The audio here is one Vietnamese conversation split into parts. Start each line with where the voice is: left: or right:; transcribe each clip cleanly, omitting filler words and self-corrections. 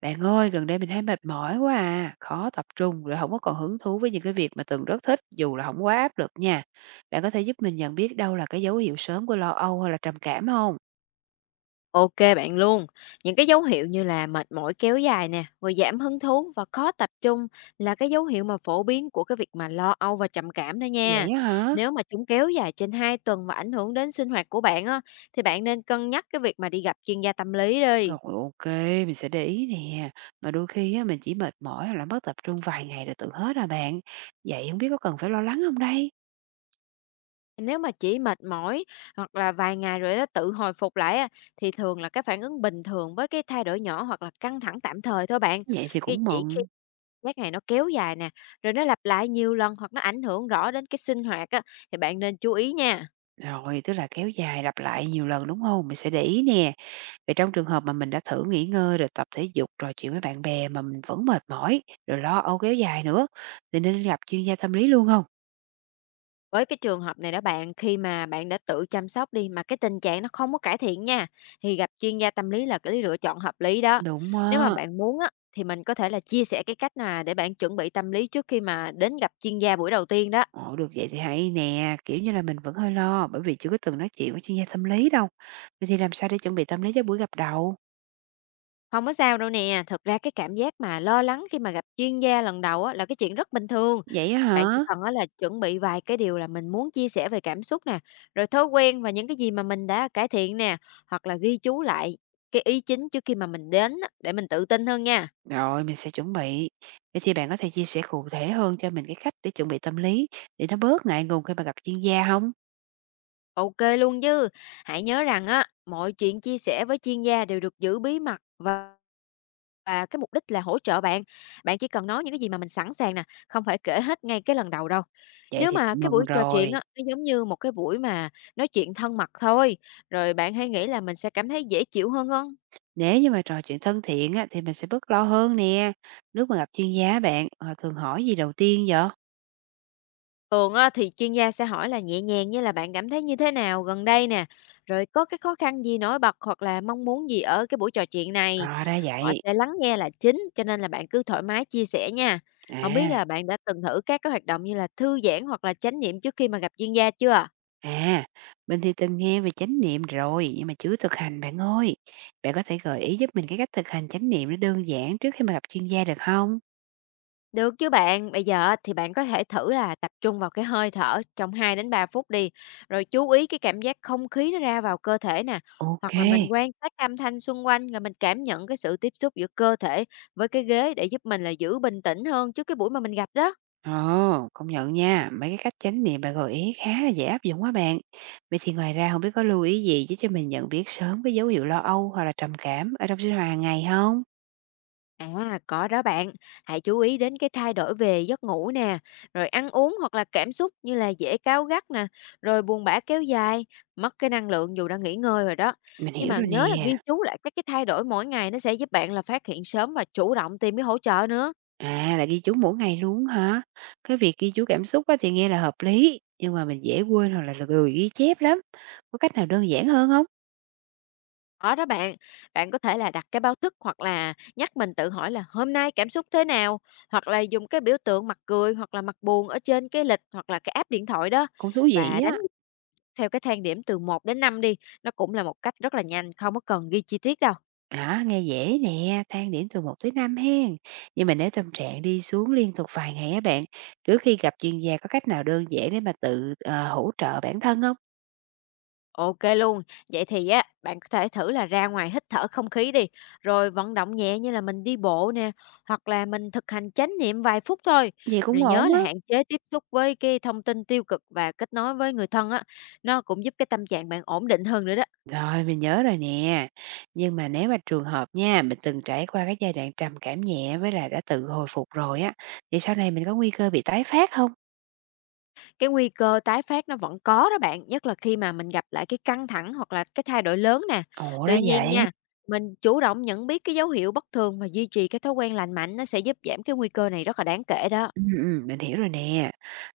right: Bạn ơi, gần đây mình thấy mệt mỏi quá à, khó tập trung, rồi không có còn hứng thú với những cái việc mà từng rất thích, dù là không quá áp lực nha. Bạn có thể giúp mình nhận biết đâu là cái dấu hiệu sớm của lo âu hay là trầm cảm không?
left: OK bạn luôn. Những cái dấu hiệu như là mệt mỏi kéo dài nè, rồi giảm hứng thú và khó tập trung là cái dấu hiệu mà phổ biến của cái việc mà lo âu và trầm cảm đó nha.
right: Vậy á hả?
left: Nếu mà chúng kéo dài trên 2 tuần và ảnh hưởng đến sinh hoạt của bạn á, thì bạn nên cân nhắc cái việc mà đi gặp chuyên gia tâm lý đi.
right: Rồi, ok, mình sẽ để ý nè. Mà đôi khi á, mình chỉ mệt mỏi hoặc là mất tập trung vài ngày rồi tự hết à bạn. Vậy không biết có cần phải lo lắng không đây?
left: Nếu mà chỉ mệt mỏi hoặc là vài ngày rồi nó tự hồi phục lại á, thì thường là cái phản ứng bình thường với cái thay đổi nhỏ hoặc là căng thẳng tạm thời thôi bạn.
right: Vậy thì
left: Cái
right: cũng
left: chỉ khi
right: mừng.
left: giác này nó kéo dài nè, rồi nó lặp lại nhiều lần hoặc nó ảnh hưởng rõ đến cái sinh hoạt á, thì bạn nên chú ý nha.
right: Rồi, tức là kéo dài lặp lại nhiều lần đúng không? Mình sẽ để ý nè. Vậy trong trường hợp mà mình đã thử nghỉ ngơi rồi tập thể dục, trò chuyện với bạn bè mà mình vẫn mệt mỏi, rồi lo âu kéo dài nữa, thì nên gặp chuyên gia tâm lý luôn không?
left: Với cái trường hợp này đó bạn, khi mà bạn đã tự chăm sóc đi mà cái tình trạng nó không có cải thiện nha, thì gặp chuyên gia tâm lý là cái lựa chọn hợp lý đó.
right: Đúng
left: Nếu mà
right: á.
left: bạn muốn á, thì mình có thể là chia sẻ cái cách mà để bạn chuẩn bị tâm lý trước khi mà đến gặp chuyên gia buổi đầu tiên đó.
right: Ồ, được vậy thì hay nè, kiểu như là, mình vẫn hơi lo bởi vì chưa có từng nói chuyện với chuyên gia tâm lý đâu. Vậy thì làm sao để chuẩn bị tâm lý cho buổi gặp đầu?
left: Không có sao đâu nè, thực ra cái cảm giác mà lo lắng khi mà gặp chuyên gia lần đầu á là cái chuyện rất bình thường.
right: Vậy á
left: Bạn chỉ
right: hả?
left: cần á là chuẩn bị vài cái điều là mình muốn chia sẻ về cảm xúc nè, rồi thói quen và những cái gì mà mình đã cải thiện nè, hoặc là ghi chú lại cái ý chính trước khi mà mình đến á, để mình tự tin hơn nha.
right: Rồi, mình sẽ chuẩn bị. Vậy thì bạn có thể chia sẻ cụ thể hơn cho mình cái cách để chuẩn bị tâm lý, để nó bớt ngại ngùng khi mà gặp chuyên gia không?
left: OK luôn chứ. Hãy nhớ rằng á, mọi chuyện chia sẻ với chuyên gia đều được giữ bí mật, và cái mục đích là hỗ trợ bạn. Bạn chỉ cần nói những cái gì mà mình sẵn sàng nè, không phải kể hết ngay cái lần đầu đâu.
right: Vậy
left: Nếu
right: thì
left: mà cái
right: mừng
left: buổi trò chuyện
right: rồi.
left: á, nó giống như một cái buổi mà nói chuyện thân mật thôi, rồi bạn hay nghĩ là mình sẽ cảm thấy dễ chịu hơn không?
right: Nếu như mà trò chuyện thân thiện á, thì mình sẽ bớt lo hơn nè. Lúc mà gặp chuyên gia bạn, họ thường hỏi gì đầu tiên vậy?
left: Thường á thì chuyên gia sẽ hỏi là nhẹ nhàng như là bạn cảm thấy như thế nào gần đây nè, rồi có cái khó khăn gì nổi bật hoặc là mong muốn gì ở cái buổi trò chuyện này.
right: Rõ ra
left: Họ
right: vậy.
left: sẽ lắng nghe là chính, cho nên là bạn cứ thoải mái chia sẻ nha. Không biết
right: À,
left: là bạn đã từng thử các cái hoạt động như là thư giãn hoặc là chánh niệm trước khi mà gặp chuyên gia chưa?
right: à, mình thì từng nghe về chánh niệm rồi, nhưng mà chưa thực hành bạn ơi. Bạn có thể gợi ý giúp mình cái cách thực hành chánh niệm nó đơn giản trước khi mà gặp chuyên gia được không?
left: Được chứ bạn, bây giờ á thì bạn có thể thử là tập trung vào cái hơi thở trong 2 đến 3 phút đi, rồi chú ý cái cảm giác không khí nó ra vào cơ thể nè,
right: Ok.
left: hoặc là mình quan sát âm thanh xung quanh rồi mình cảm nhận cái sự tiếp xúc giữa cơ thể với cái ghế để giúp mình là giữ bình tĩnh hơn trước cái buổi mà mình gặp đó.
right: Ồ, công nhận nha, mấy cái cách chánh niệm bạn gợi ý khá là dễ áp dụng quá bạn. Vậy thì ngoài ra không biết có lưu ý gì chứ cho mình nhận biết sớm cái dấu hiệu lo âu hoặc là trầm cảm ở trong sinh hoạt hàng ngày không?
left: À, có đó bạn. Hãy chú ý đến cái thay đổi về giấc ngủ nè, rồi ăn uống hoặc là cảm xúc như là dễ cáu gắt nè, rồi buồn bã kéo dài, mất cái năng lượng dù đã nghỉ ngơi rồi đó.
right: Mình
left: Nhưng
right: hiểu
left: mà
right: rồi
left: nhớ là
right: nè.
left: ghi chú lại các cái thay đổi mỗi ngày nó sẽ giúp bạn là phát hiện sớm và chủ động tìm cái hỗ trợ nữa.
right: À, là ghi chú mỗi ngày luôn hả? Cái việc ghi chú cảm xúc á, thì nghe là hợp lý, nhưng mà mình dễ quên hoặc là lười ghi chép lắm. Có cách nào đơn giản hơn không?
left: Có đó bạn. Bạn có thể là đặt cái báo thức hoặc là nhắc mình tự hỏi là hôm nay cảm xúc thế nào, hoặc là dùng cái biểu tượng mặt cười hoặc là mặt buồn ở trên cái lịch hoặc là cái app điện thoại đó,
right: Cũng thú
left: và
right: vị
left: đánh
right: á.
left: theo cái thang điểm từ 1 đến 5 đi, nó cũng là một cách rất là nhanh, không có cần ghi chi tiết đâu.
right: À, nghe dễ nè, thang điểm từ một tới 5 hen. Nhưng mà nếu tâm trạng đi xuống liên tục vài ngày á bạn, trước khi gặp chuyên gia có cách nào đơn giản để mà tự hỗ trợ bản thân không?
left: OK luôn. Vậy thì á, bạn có thể thử là ra ngoài hít thở không khí đi, rồi vận động nhẹ như là mình đi bộ nè, hoặc là mình thực hành chánh niệm vài phút thôi.
right: Vậy cũng
left: Rồi nhớ
right: ổn
left: là
right: á.
left: hạn chế tiếp xúc với cái thông tin tiêu cực và kết nối với người thân á, nó cũng giúp cái tâm trạng bạn ổn định hơn nữa đó.
right: Rồi, mình nhớ rồi nè. Nhưng mà nếu mà trường hợp nha, mình từng trải qua cái giai đoạn trầm cảm nhẹ với lại đã tự hồi phục rồi á, thì sau này mình có nguy cơ bị tái phát không?
left: Cái nguy cơ tái phát nó vẫn có đó bạn, nhất là khi mà mình gặp lại cái căng thẳng hoặc là cái thay đổi lớn nè.
right: Ồ, ra
left: Tuy nhiên
right: vậy.
left: nha, mình chủ động nhận biết cái dấu hiệu bất thường và duy trì cái thói quen lành mạnh nó sẽ giúp giảm cái nguy cơ này rất là đáng kể đó.
right: Mình hiểu rồi nè.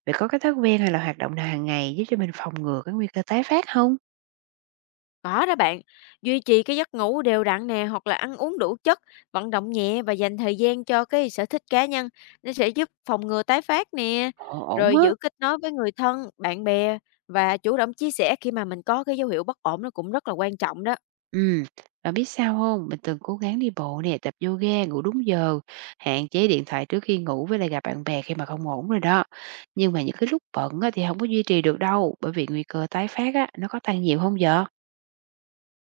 right: Vậy có cái thói quen hay là hoạt động nào hàng ngày giúp cho mình phòng ngừa cái nguy cơ tái phát không?
left: Có đó bạn, duy trì cái giấc ngủ đều đặn nè hoặc là ăn uống đủ chất, vận động nhẹ và dành thời gian cho cái sở thích cá nhân nó sẽ giúp phòng ngừa tái phát nè.
right: Ồ, ổn
left: Rồi
right: á.
left: giữ kết nối với người thân, bạn bè và chủ động chia sẻ khi mà mình có cái dấu hiệu bất ổn nó cũng rất là quan trọng đó.
right: Ừm, bạn biết sao không? Mình từng cố gắng đi bộ nè, tập yoga, ngủ đúng giờ, hạn chế điện thoại trước khi ngủ với lại gặp bạn bè khi mà không ổn rồi đó. Nhưng mà những cái lúc bận á, thì không có duy trì được đâu, bởi vì nguy cơ tái phát á, nó có tăng nhiều không vợ?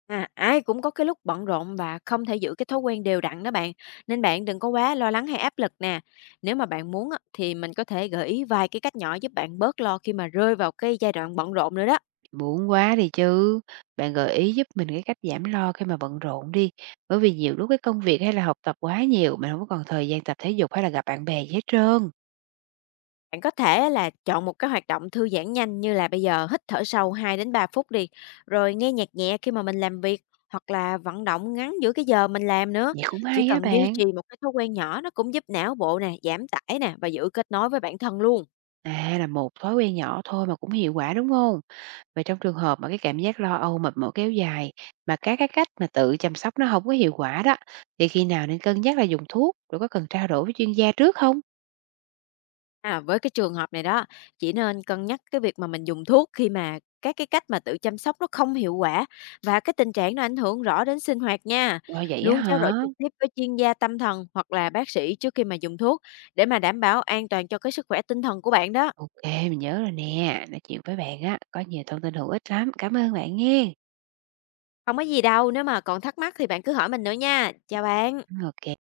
left: À, ai cũng có cái lúc bận rộn và không thể giữ cái thói quen đều đặn đó bạn, nên bạn đừng có quá lo lắng hay áp lực nè. Nếu mà bạn muốn á, thì mình có thể gợi ý vài cái cách nhỏ giúp bạn bớt lo khi mà rơi vào cái giai đoạn bận rộn nữa đó.
right: Buồn quá đi chứ. Bạn gợi ý giúp mình cái cách giảm lo khi mà bận rộn đi, bởi vì nhiều lúc cái công việc hay là học tập quá nhiều, mình không có còn thời gian tập thể dục hay là gặp bạn bè gì hết trơn.
left: Bạn có thể là chọn một cái hoạt động thư giãn nhanh như là bây giờ hít thở sâu 2 đến 3 phút đi, rồi nghe nhạc nhẹ khi mà mình làm việc hoặc là vận động ngắn giữa cái giờ mình làm nữa.
right: Vậy cũng
left: Chỉ
right: hay á
left: cần duy
right: bạn.
left: trì một cái thói quen nhỏ nó cũng giúp não bộ nè, giảm tải nè và giữ kết nối với bản thân luôn.
right: À, là một thói quen nhỏ thôi mà cũng hiệu quả, đúng không? Vậy trong trường hợp mà cái cảm giác lo âu mệt mỏi kéo dài mà các cái cách mà tự chăm sóc nó không có hiệu quả đó, thì khi nào nên cân nhắc là dùng thuốc, rồi có cần trao đổi với chuyên gia trước không?
left: À, với cái trường hợp này đó, chỉ nên cân nhắc cái việc mà mình dùng thuốc khi mà các cái cách mà tự chăm sóc nó không hiệu quả và cái tình trạng nó ảnh hưởng rõ đến sinh hoạt nha.
right: Ồ, vậy á
left: Luôn trao đổi
right: hả?
left: trực tiếp với chuyên gia tâm thần hoặc là bác sĩ trước khi mà dùng thuốc để mà đảm bảo an toàn cho cái sức khỏe tinh thần của bạn đó.
right: Ok, mình nhớ rồi nè. Nói chuyện với bạn á, có nhiều thông tin hữu ích lắm. Cảm ơn bạn nghe.
left: Không có gì đâu, nếu mà còn thắc mắc thì bạn cứ hỏi mình nữa nha. Chào bạn.
right: Ok.